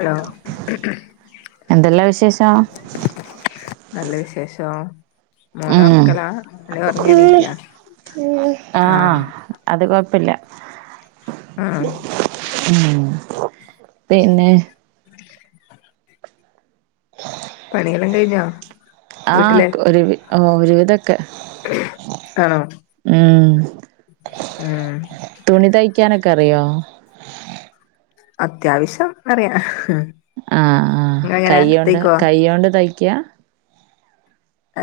Hello എന്തെല്ലാ വിശേഷോ നല്ല വിശേഷോ മോനെ ഉം ഒർക്കലാ അനെ ഒറങ്ങിഎണീത്തിയാ ആഹ് അത് കൊഴപ്പില്ല ആഹ് ഉം പിന്നെ [inaudible] പണിയെല്ലാം കയിഞ്ഞാ ആ കൊ രുവി ഒരുവിധൊക്കെ ആണോ ഉം ഉം തുണി തയ്ക്കാനൊക്കറിയോ അത്യാവശ്യം അറിയാ ആഹ് ആഹ് കയ്യോണ്ട് കയ്യോണ്ട തയ്ക്കാ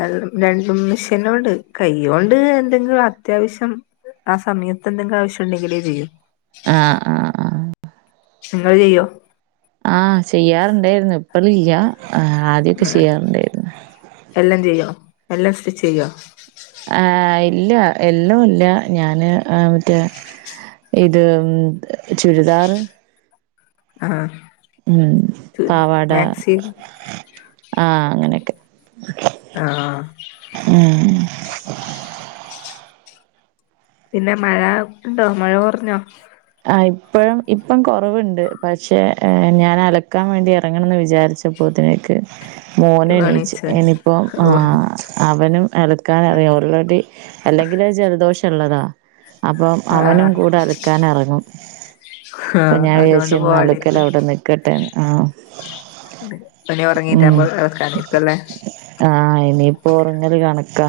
ഏ രണ്ടും മെഷേനോണ്ട് കൈ കൊണ്ട് എന്തെങ്കിലത്യാവശ്യം ആ സമയത്തെന്തെങ്കിലാവശ്യുണ്ടെങ്കിലേ ചെയ്യു ആ ആ ഇങ്ങള് ചെയ്യോ ആ ചെയ്യാറുണ്ടായിരുന്നു ഇപ്പളില്ല ആ ആദ്യൊക്കെ ചെയ്യാറുണ്ടായിരുന്നു എല്ലം ചെയ്യോ എല്ലാം സ്റ്റിച്ചെയ്യോ ആ ഇല്ല എല്ലാംഇല്ല ഞാന് ആ മറ്റേ ഇത് ചുരിദാറ് ആഹ് ഹ്മ് പാവാട മാക്സി ആഹ് അങ്ങനെയൊക്കെ ആഹ് ഉം പിന്നെ മഴ ഇണ്ടോ മഴ കൊർഞ്ഞോ ആ ഇപ്പഴും ഇപ്പം കൊറവ്ണ്ട് പക്ഷെ ഞാൻ അലക്കാൻ വേണ്ടി ഇറങ്ങണംന്ന് വിചാരിച്ച പ്പോത്ത്നേക്ക്‌ മോനെണീച്ച് എണീച്ചോ ഇനിപ്പോ ഓ അവനും എ ക്കാനറിയൊ ഓൾറെഡി അല്ലെങ്കിലെ ജലദോഷള്ളതാ അപ്പൊ അവനും ആഹ് കൂടെ അലക്കാനെറ ങ്ങും അപ്പൊ ആഹ് ഞാൻ വിചാരിച്ച് അതുകൊണ്ട് പോവാണ്ടിരിക്കും ഇന്നലക്കലവ്ടെ നിക്കട്ടെന്ന് ആ അപ്പനി ഒറങ്ങീട്ടാവുമ്പൊ [unintelligible] ല്ലേ ആഹ് ഇനിയിപ്പൊറങ്ങല് കണക്കാ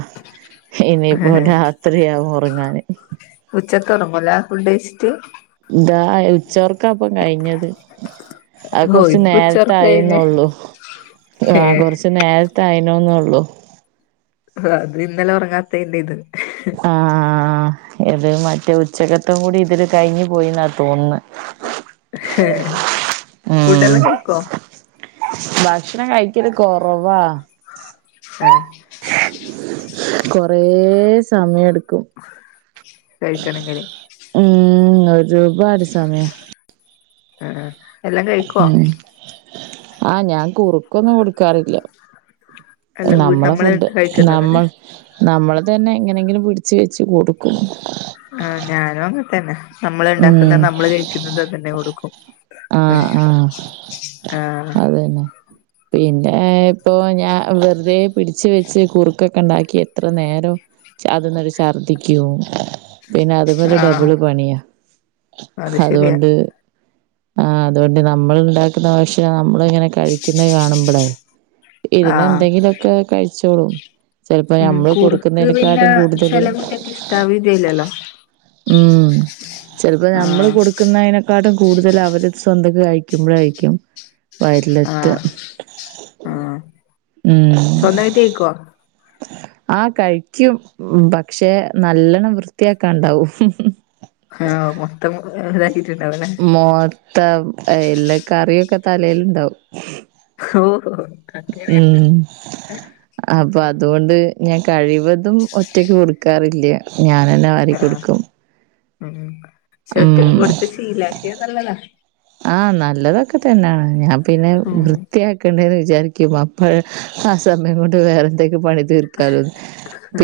ഇനിയിപ്പൊ രാത്രിയാവും ഒറങ്ങാന് ഉച്ചക്കൊറങ്ങൂല ഫുഡ് കയിച്ചിട്ട് ദാ ഉച്ചൊറക്കാപ്പം കഴിഞ്ഞത് അത് ഓ കൊറച്ച് ഇപ്പൊ ഉച്ചൊറക്കാ കഴിഞ്ഞേ നേറത്തായിന്നുള്ളു ആ ഏഹ് കൊറച്ച് നേര ത്തായിനുന്നുള്ളൂ അത് ഇന്നലെ ഒറങ്ങാത്തയിന്റെ ഇത് ആഹ് ഇത് മറ്റേ ഉച്ചക്കത്തം കൂടി ഇതില് കയിഞ്ഞു പോയിന്നാ തോന്നുന്നെ ഉം ഫുഡെല്ലാം കയിക്കോ ഭക്ഷണം കയിക്കല് കൊറവാ ആഹ് കൊറേ സമയെട്ക്കും കയിക്കണെങ്കില് ഉം ഒരുപാട് സമയാ ആഹ് എല്ലാം കഴിക്കുവോ ഉം ആ ഞാൻ കുറു ഒന്നും കൊടുക്കാറില്ല അല്ല നമ്മളെ നമ്മള് ഫുഡ് കഴിക്കുന്നതന്നെ നമ്മൾ. നമ്മള് തന്നെ എങ്ങനെങ്കിലും പിടി ച് വെച്ച് കൊടുക്കു ആ ഞാനും അങ്ങത്തന്നെ. നമ്മള് ഉം ഉണ്ടാക്കുന്ന നമ്മള് കഴിക്കുന്നുന്നത് തന്നെ കൊടുക്കും. ആഹ് ആഹ് ആ അതന്നെ. പിന്നെ പ്പൊ ഞാൻ വെറുതെ പിടിച്ച് വെച്ച് കുറുക്കൊക്കെ ഉണ്ടാക്കി എത്ര നേരം. അതൊന്ന് ഛർദ്ദിക്കും പിന്നെ അതുപോലെ ആഹ് ഡബിള് പണിയാ. അത് ശരിയാ അതോണ്ട്. ആ അതുകൊണ്ട് നമ്മൾ ഉണ്ടാക്കുന്ന പക്ഷേ ണം നമ്മള ഇങ്ങനെ കഴിക്കുന്നത് കാണുമ്പളേ. ഇരുന്ന് ആഹ് എന്തെങ്കിലൊക്കെ കഴിച്ചോളും. ചെലപ്പോ ഉം നഞമ്മള് കുറുക്ക് പിന്നെ കൊടുക്കുന്നതിനെക്കാട്ടും കൂടുതല്. ചെല കുട്ട്യാക്ക് ഇഷ്ടാവില്ലല്ലോ ഉം. ചെലപ്പോ നമ്മള് ആഹ് കൊടുക്കുന്നതിനെക്കാളും കൂടുതൽ അവര് സ്വന്തക് കഴിക്കുമ്പോഴയിക്കും. വലുത്ത് ആഹ് ഉം. സ്വന്തയിട്ട് കോ ആ കഴിക്കും പക്ഷെ നല്ലണ്ണം വൃത്തിയാക്കാണ്ടാവും. ആഹ് മൊത്തം ഇതാക്കിട്ടുണ്ടാവുല്ലെ മോത്ത എല്ലാ കറിയൊക്കെ തലേലുണ്ടാവും. ഓഹോ ഹോ. ഉം. അപ്പൊ അതുകൊണ്ട് ഞാൻ കഴിവതും ഒറ്റക്ക് കൊടുക്കാറില്ല ഞാനെന്നെ വാരി ആഹ് കൊടുക്കും. ഉം ചെക്കന് ഉം കൊടുത്ത് ശീലാക്കിയ നല്ലതാ. ആ നല്ലതൊക്കെ തന്നാണ് ഞാൻ പിന്നെ ഉം വൃത്തിയാക്കി ക്കണ്ടന്ന് വിചാരിക്കും അപ്പോഴ ആ സമയം കൊണ്ട് വേറെ പണി തീർക്കാല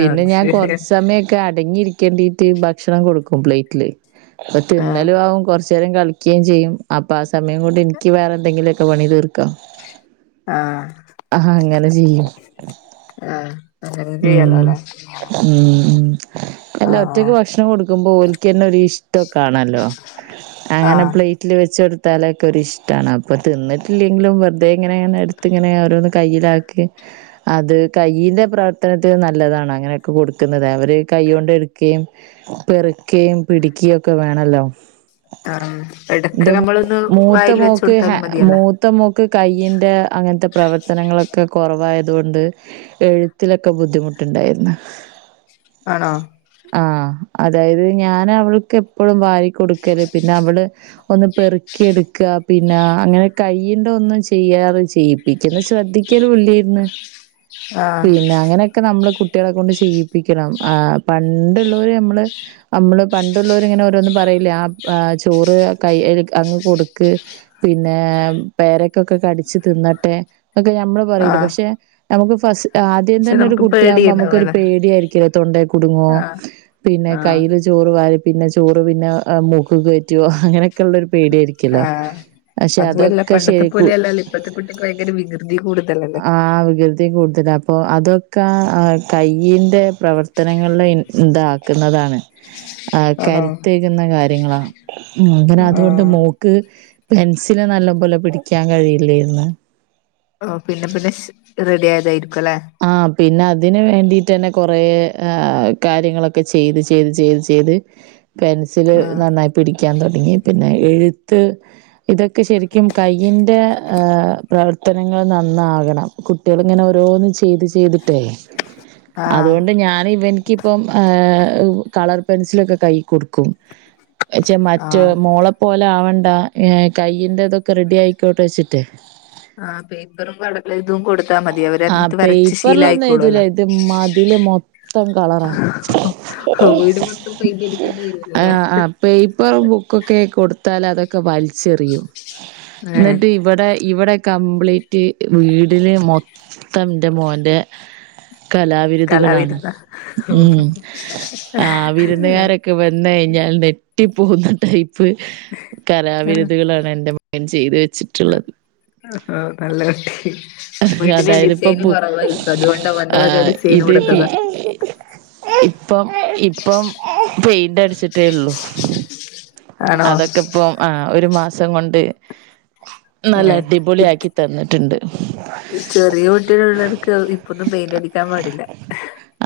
ആഹ് അത് ഞാൻ ശരിയാ കൊറച്ച സമയ അടങ്ങിരിക്കേണ്ടിട്ട് ഭക്ഷണം കൊടുക്കും പ്ലേറ്റില് ആഹ് തിന്നലും ആവും കുറ ച്ചരും കളിക്കേയും ചെയ്യും അപ്പൊ ആ സമയം കൊണ്ട് എനിക്ക് വേറെ എന്തെങ്കിലുമൊക്കെ പണി തീർക. ആഹ് ആ അങ്ങനെ ചെയ്യും ആഹ് അങ്ങനെ ഉം. ചെയ്യാലോല്ലേ ഉം ഉം അല്ല ആഹ് ഒറ്റയ്ക്ക് ഭക്ഷണം കൊടുക്കുമ്പോ ഓലിക്കന്നെ ഒരീഷ് കാണല്ലോ അങ്ങനെ ആഹ് പ്ലേറ്റില് വെ ച്ചെടുത്താലൊഒക്കെ ഒര് ഇഷ്ട്ടാണ് അപ്പൊ തിന്നിട്ടില്ലെങ്കിലും വെറുതെ ഇങ്ങനെ എടു ഇങ്ങനെ ഓരോന്ന് കയ്യിലാക്കി. അത് കയ്യിന്റെ പ്രവർത്തനത്തിന് നല്ലതാണ് അങ്ങനെയൊക്കെ കൊടുക്കുന്നത് അവര് കൈയോ ണ്ട് എടുകയും. പെറുക്കയും പിടികയും ഒക്കെ വേണല്ലോ. ആ എടക്ക് എന്റെ നമ്മളൊന്ന് മൂത്ത വായിൽ വെച്ച് മോക്ക് ഹാ കൊടുത്താലും മു മതിയല്ലോ മൂത്തമോക്ക് കയ്യ്ന്റെ അങ്ങനത്തെ പ്രവർത്തനങ്ങളൊക്കെ കൊറവായതൊണ്ട്. എഴുത്തിലൊക്കെ ബുദ്ധിമുട്ടുണ്ടായിരുന്നു. ആണോ. ആ അതായത് ഞാൻ അവൾക്ക് എപ്പോഴും വാരി കൊടുക്കല് പിന്നെ അവള് ഒന്ന്. പെറുക്കി എടുക്ക പിന്നെ അങ്ങനെ കൈന്റെ ഒന്നും ചെയ്യാറ് ചെയ്യിപ്പിക്ക ശ്രദ്ധിക്കല് ഇല്ലേ യ്ന്. ന്ന് ആഹ് പിന്നെ അങ്ങനെ. ഒക്കെ നമ്മള് കുട്ടികളെ കൊണ്ട് ചെയ്യിപ്പിക്കണം ആ പണ്ടുള്ളോര് നമ്മള്. നമ്മള് പണ്ടുള്ളവരിങ്ങനെ ഓരോന്നും പറയിലേ ആ ചോറ് ക അങ്ങ് കൊടുക്ക് പിന്നെ പേരക്കൊക്കെ കടച്ച് തിന്നട്ടെ. ഒകെ നഞമ്മള് പറയില്ല ആഹ് പക്ഷെ നമുക്ക് ഫസ് ആദ്യം പക്ഷെ തന്നെ ഒരു നമുക്ക് കുട്ടിയാകുമ്പോ നമുക്ക് ഒരു പേടിയുണ്ടാവല്ലോ പേടിയായിരിക്കല്ലേ തൊണ്ടെ കുടുങ്ങുവോ ആഹ് പിന്നെ ആഹ് കയ്യിൽ ചോറ് വാരി പിന്നെ ചോറ് പിന്നെ മൂക്ക് കയറ്റുവോ അങ്ങനെയൊക്കെ ഉള്ളരു പേടി ആയിരിക്കല്ലോ. അതും അല്ല പണ്ടത്തെ പോലെയ അല്ലല്ല ഇപ്പഴത്തെ കുട്ടിക്ക് ഭയങ്കര വികൃതി കൂടുതലല്ലേ. വിഗൃതി കൂടുതല അപ്പോൾ അതൊക്കെ കയൻ്റെ പ്രവർത്തനങ്ങളിൽ ഇതാക്കുന്നതാണ്. [inaudible] ആ കരുത്തേകുന്ന കാര്യങ്ങളാ മുതര അതുകൊണ്ട് ആഹ് മോ ക്ക് പെൻസില് നല്ല പോലെ പിടിക്കാൻ കഴിയില്ലയിര്ന്ന് ഓ പിന്നെ പിന്നെ ശ്‌ റെഡിഅയതായിരികൊല്ലേ? ആ പിന്നെ അതിന് വേണ്ടിയിട്ടന്നെ കൊറേ അഹ് കാര്യങ്ങളൊക്കെ ചെയ്ത് ചെയ്ത് ചെയ്ത് ചെയ്ത് പെൻസില് ആഹ് നന്നായി പിടിക്കാൻ തൊടങ്ങി പിന്നെ എഴുത്ത് ഇതൊക്കെ ശരിക്കും കയ്യിന്റെ ഹേ പ്രവർത്തനങ്ങൾ നന്നാകണം കുട്ടികൾ ഇങ്ങനെ ഓരോന്ന് ചെ ചെയ്ത് ചെയ്തിട്ടേ ആഹ് അതുകൊണ്ട് ഞാനിവൻക്ക് ക്കി പ്പം കളർ പെൻസിലൊക്കെ കൈ കൊടുക്കും ച്ചേ മറ്റേ ആഹ് മോളെ പോലെആവണ്ട കയ്യിന്റെ ഇതൊക്കെ റെഡി ആയിക്കോട്ടെ വെച്ചിട്ട്! ആ പേപ്പറും കളരെതും കൊടുത്ത ടുത്ത മതിയാവും അവരത് ആഹ് ഇട്ത്ത് വരച്ച് പേപ്പറിലൊന്നും എഴുതൂല ശീലായിക്കോളൊല്ലോ ഇത് മതില് മൊത്തം കളറാ. ഹൊൾട് മൊത്തം പൈന്റടിക്കേണ്ടി വരോല്ലോല്ലേ ആ ആ പേപ്പർ ബുക്കൊക്കെ കൊടുത്താൽ അതൊക്കെ വലിച്ചെറിയും ഏഹ് ന്നട്ട് ഇവിടെ ഇവിടെ കംപ്ലീറ്റ് വീടിന് മൊ ത്തം ന്റെ മോന്റെ കലാവിരുദുകളാണ് കലാവിരുന്ന ഉം ആ ആഹ് വിരുന്നുകാരൊക്കെ ക്കെ വന്നഴിഞ്ഞാൻ നെട്ടിപ്പോകുന്നടൈപ്പ പ്പ് കരാവിരുതുകളാണ് എൻറെ മകൻ ചെയ്തു വെച്ചിട്ട്ള്ളത് ആഹ് അഹ് നല്ലകുട്ടി വീട്ടില് അതായത് ഇപ്പൊ ഡിസൈൻ കൊറവായിരിക്കും അതുകൊണ്ട് അവന്റെ ആ വക ഡിസൈൻ ഇത് കൊടുത്തത ഇപ്പം ഇപ്പം പെയിന്റ് അടിച്ചിട്ടേള്ളു ആണോ അതൊക്കെപ്പം ആ ഒരു മാസം കൊണ്ട് ഏ നല്ല അടിപൊളി ഇത് ആക്കി തന്നിട്ട്ണ്ട് ചെറിയ കുട്ടികൾ ഇളട്ക്ക് ഇപ്പൊന്നും പെയിന്റ് അടിക്കാൻ പാടില്ല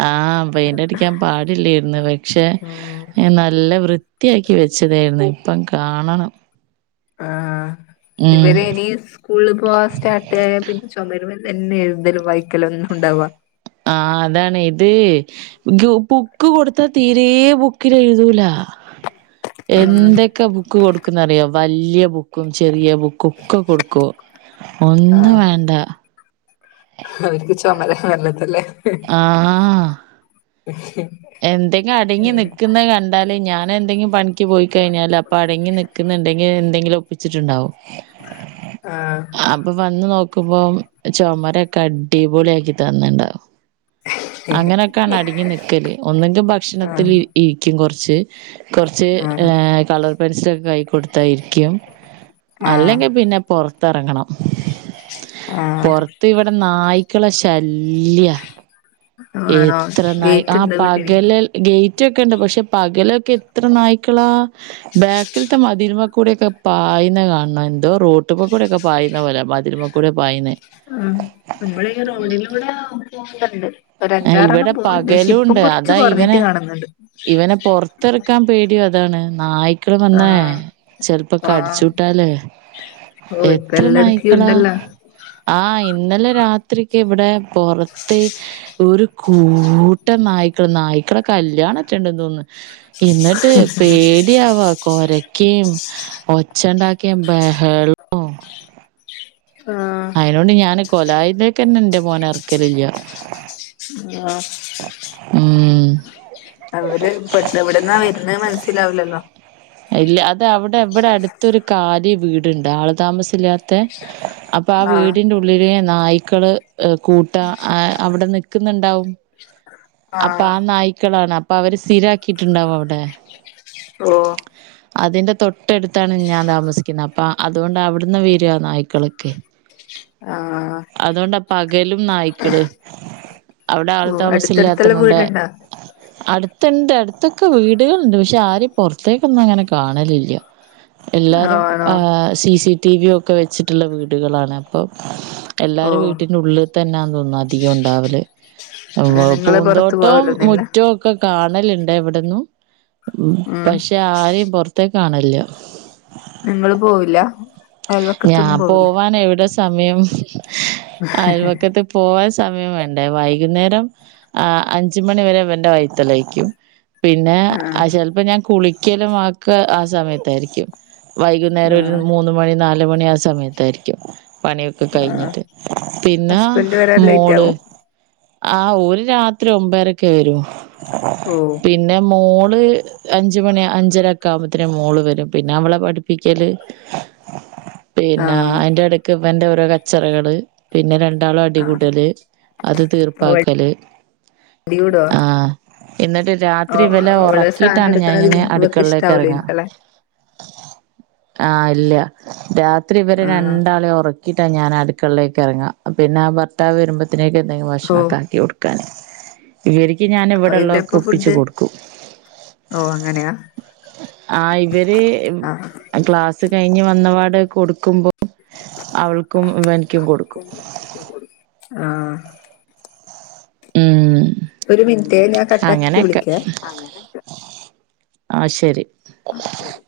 ആഹ് പെയിന്റഅടിക്കാൻ പാടില്ലായിര്ന്ന് പക്ഷെ ഉം നല്ല വൃ വൃത്തിയാക്കി വെച്ചതായിരുന്നു ഇപ്പം കാണണം ആ ഉം ഇവര്ഇനി സ്കൂളിപോവാ സ്റ്റാർട്ടിആയ പിന്നെ ചൊമരു തന്നെ എഴുതലും വായിക്കലന്നും ഉണ്ടാവാ ആഹ് അതാണ് ഇത് പുക്ക് കൊടുത്ത തീ രെ ബുക്കിലഴുതൂല ഉം എന്തൊക്കെ ബു ക്ക് കൊടുക്കുന്നറിയോ വല്ല്യ ബുക്കും ചെറിയ ബുക്കും കുക്ക് കൊടുക്കു ഒന്നും ആഹ് വേണ്ട അവർക്ക് ചൊമര വേണ്ടതല്ലേ ഹ് ആഹ് ഹേ ഹേ ന്തെങ്കി അടങ്ങി നിക്കുന്നഹ്‌ കണ്ടാല് ഞാൻ എന്തെങ്കി ക്ക് പോയി കഴിഞ്ഞാല് അപ്പൊ അടങ്ങി നിക്കുന്നുണ്ടെങ്കിൽ എന്തെങ്കിലും ഒപ്പിച്ച്ട്ട്ണ്ടാവും ആഹ്‌ അപ്പൊ വന്ന് നോക്കുമ്പം ചുമരോക്കെ അടിപൊളിയാക്കി തന്ന്ണ്ടാവും ആഹ് അങ്ങനോയൊക്കണ് അടങ്ങി നി കല് ഒന്നെങ്കി ഭക്ഷണത്തിൽ ഇരിക്കു കൊറച്ച് കൊറച്ച് ആഹ് കളർ പെൻസിൽ കൈയി കൊടുത്തയിരിക്കും ആഹ് അല്ലെങ്കിൽ പിന്നെ പോർത്തറങ്ങണം ആഹ് പൊർത്ത് വ്ടെ നായ്ക്കള ശല്യ ആ ആണോ ഗേറ്റ് ണ്ടോ വീട്ടിൽ ലേൽ ഗൈറ്റ് ഒക്കെണ്ട് പക്ഷെ പകലൊക്കെ എത്ര നായ്ക്കളാ ബാക്കിൽത്തെ മതിൽമകൂടിയൊക്കെ പയ്ണത് കാണണം എന്തോ റോട്ടുമ്മൽ കൂടിയൊക്കെ പായുന്ന പോലെ മതിൽമക്ക കൂടെ പായ്ണ് ആ ഇബടെ റോഡിലൂടെ പോകല്ണ്ട് ആഹ് ഒരഞ്ചാറെണ്ണം ഇവിടെ പോവണ്ട് പക്ഷെ പകലുണ്ട് അതാ ഇപ്പംകുറച്ച്കൊറഞ്ഞിട്ട് കാണുന്നുണ്ട്. ത്തിറക്കാൻ പേടിയ അതാണ് നായ്ക്കള് വന്നേ ആഹ് ആഹ് ചെലപ്പോകടിചൂട്ടാലേ ഓ ഇപ്പ എല്ലാടക്കും എത്രനായിക്കള ഉണ്ടല്ലോ ആ ഇന്നലെ രാത്രിക്ക് ഇവിടെപൊറത്ത് ഒരു കൂട്ടംനായ്ക്കള് നായ്ക്കടെ കല്യാണംക്കെഒണ്ടാന്ന്തോന്നുന്നു. എന്നിട്ട് പേടിആവാ. കൊരയ്ക്കയും ഒച്ച ഇണ്ടാക്കിയേം ബഹ ആഹ് അയോണ്ട് ഞാന് കൊലായന്റെ ക്ക് ന്നെന്റെ എമോനെഎറക്കലില്ല്യ ആ.. ഉം.. അവര് പെട്ട ന്ന വിടന്നാ വരുന്നന്ന് മനസ്സിലാവില്ലല്ലോ. ഇല്ല അത അവിടെ എവിടെ അടുത്തൊരു കാലി വീടുണ്ട് ആൾ താമസമില്ലാത്ത അപ്പൊ ആ ആഹ് വീടിന്റെ ഉള്ളില് നായ്ക്കള് കൂട്ടാ ആ അവിടെ നിക്കുന്നുണ്ടാവും. അപ്പൊ ആഹ് ആ നായ്ക്കളാണ് അപ്പൊ അവര് സ്ഥിരാക്കിട്ടുണ്ടാവോ അവിടെ ഓ.. അതിന്റെ തൊട്ടടുത്താണ് ഞാൻ താമസിക്കുന്നെ അപ്പൊ അതുകൊണ്ട് അവിടുന്ന് വരുവാനായിക്കാളൊക്കെ ആ അതൊണ്ടപകലുംനായ്ക്കൾ. ഓ അവിടെആൾതാമസം അടുത്തടുത്തുള്ള ഇല്ലാത്തോത ണ്ടു വീടുണ്ടോ അടുത്തണ്ട് അടുത്തൊക്കെ വീടുകളുണ്ട് പക്ഷെ ആരെയും പൊറത്തേക്കൊന്നും അങ്ങനെ കാണലില്ല. എല്ലാരും ആണോ ആ സി സി ടി വി ഒക്കെ വെച്ചിട്ടുള്ള വീടുകളാണ് അപ്പൊ ഓ എല്ലാരും വീട്ടിന്റെ ഉള്ളിൽ തന്നാന്ന് തോന്ന്അധികം ഉണ്ടാവൽ ഉവ്വ് നിങ്ങള് പുറത്തു പൂന്തോട്ടവും പോവലൊന്നില്ല മുറ്റവും ക്കെ കാണലിണ്ട് എവിടന്നുഉം ഉം പക്ഷെ ആരെയും പൊറത്തേ ക്ക് കാണലീല്ല. നിങ്ങളൾ പോവില്ല അയൽവക്കത്തൊന്നും പോവില്ലേ നെവിടെ സമയം അയൽവക്കത്ത് പോവാൻ സമയം വേണ്ടേ വൈകുന്നേരം ആ അഞ്ച് മണി വരെഇവന്റെ വൈത്തലേക്കും. പിന്നെ ആഹ് ആ ചിലപ്പോ ഞാൻ കുളിക്കലും ആക്ക് ആ സമയത്തായിരിക്കും. ക്കും വൈകുന്നേരം ഒരു ആഹ് മൂന്ന്മണി നാലുമണി ആ സമയത്തായിരിക്കും. പണിയൊക്കെ ആഹ് കഴിഞ്ഞിട്ട് പിന്നെ ഹസ്ബൻഡ് വരാൻ ലേറ്റ് മോൾ ആവും ആഒര് രാ ത്രി ഒമ്പരക്കെവരു. ഓ. പിന്നെ മോള് അഞ്ച് മണിയ അഞ്ചരക്കെ ആകുമ്പത്തന് മോള് വരും പിന്നെ അവളെ പഠിപ്പിക്കല് പിന്നെ ആഹ് അയിന്റെടക്ക് ഇവന്റെ ഓരോ കച്ചറകള്. പിന്നെ രണ്ടാളും ആഹ് അടികൂടല് അത് ഓ തീർപ്പാക്കല് അടി കൂടോ ആ എന്നിട്ട് ഓ അവള് സാധനം രാത്രിഇവലെഒറക്കിയിട്ടാണ് എടുക്കണത് ഞാൻഇങ്ങനെ ഇവൻ- ഇവക്ക് അടുക്കളിലേക്ക് എറങ്ങ ഇഷ്ടാവൂലായിരിക്കല്ലേ ആ ഇല്ല രാത്രി ഇവരെ ആഹ് രണ്ടാളെയും ഒറ ക്കിയിട്ടാ ഞാൻ അടുക്കളിലേക്ക് ഇറങ്ങിക പിന്നെ ഭർത്താവ് വരുമ്പത്തേക്ക്എന്തെങ്കിലും ഓ ഭക്ഷണം ഒക്കആക്കി കൊടു- ക്കാന് ഇവരിക്ക് ഞാൻ ഇവിടെ ഉള്ളതൊക്കെ ഇവരപ്പൊ ഒപ്പിച്ച് ഫുഡ് കൊടുക്കും. ഓ അങ്ങനെയാ ആ ഇവര് ആഹ് ക്ലാസ് കഴിഞ്ഞ് വന്നപാട് കൊടുക്കുമ്പോ അവൾക്കും ഇവനിക്കും കൊടുക്കും. ആ ഉം ഒരു മിനിറ്റേഞാൻ കട്ടാക്കിട്ട് വിളിക്കെ, അങ്ങനെയൊക്കെ ആശരി. ആ ശരി. ! ! ! ! ! ! ! ! ! !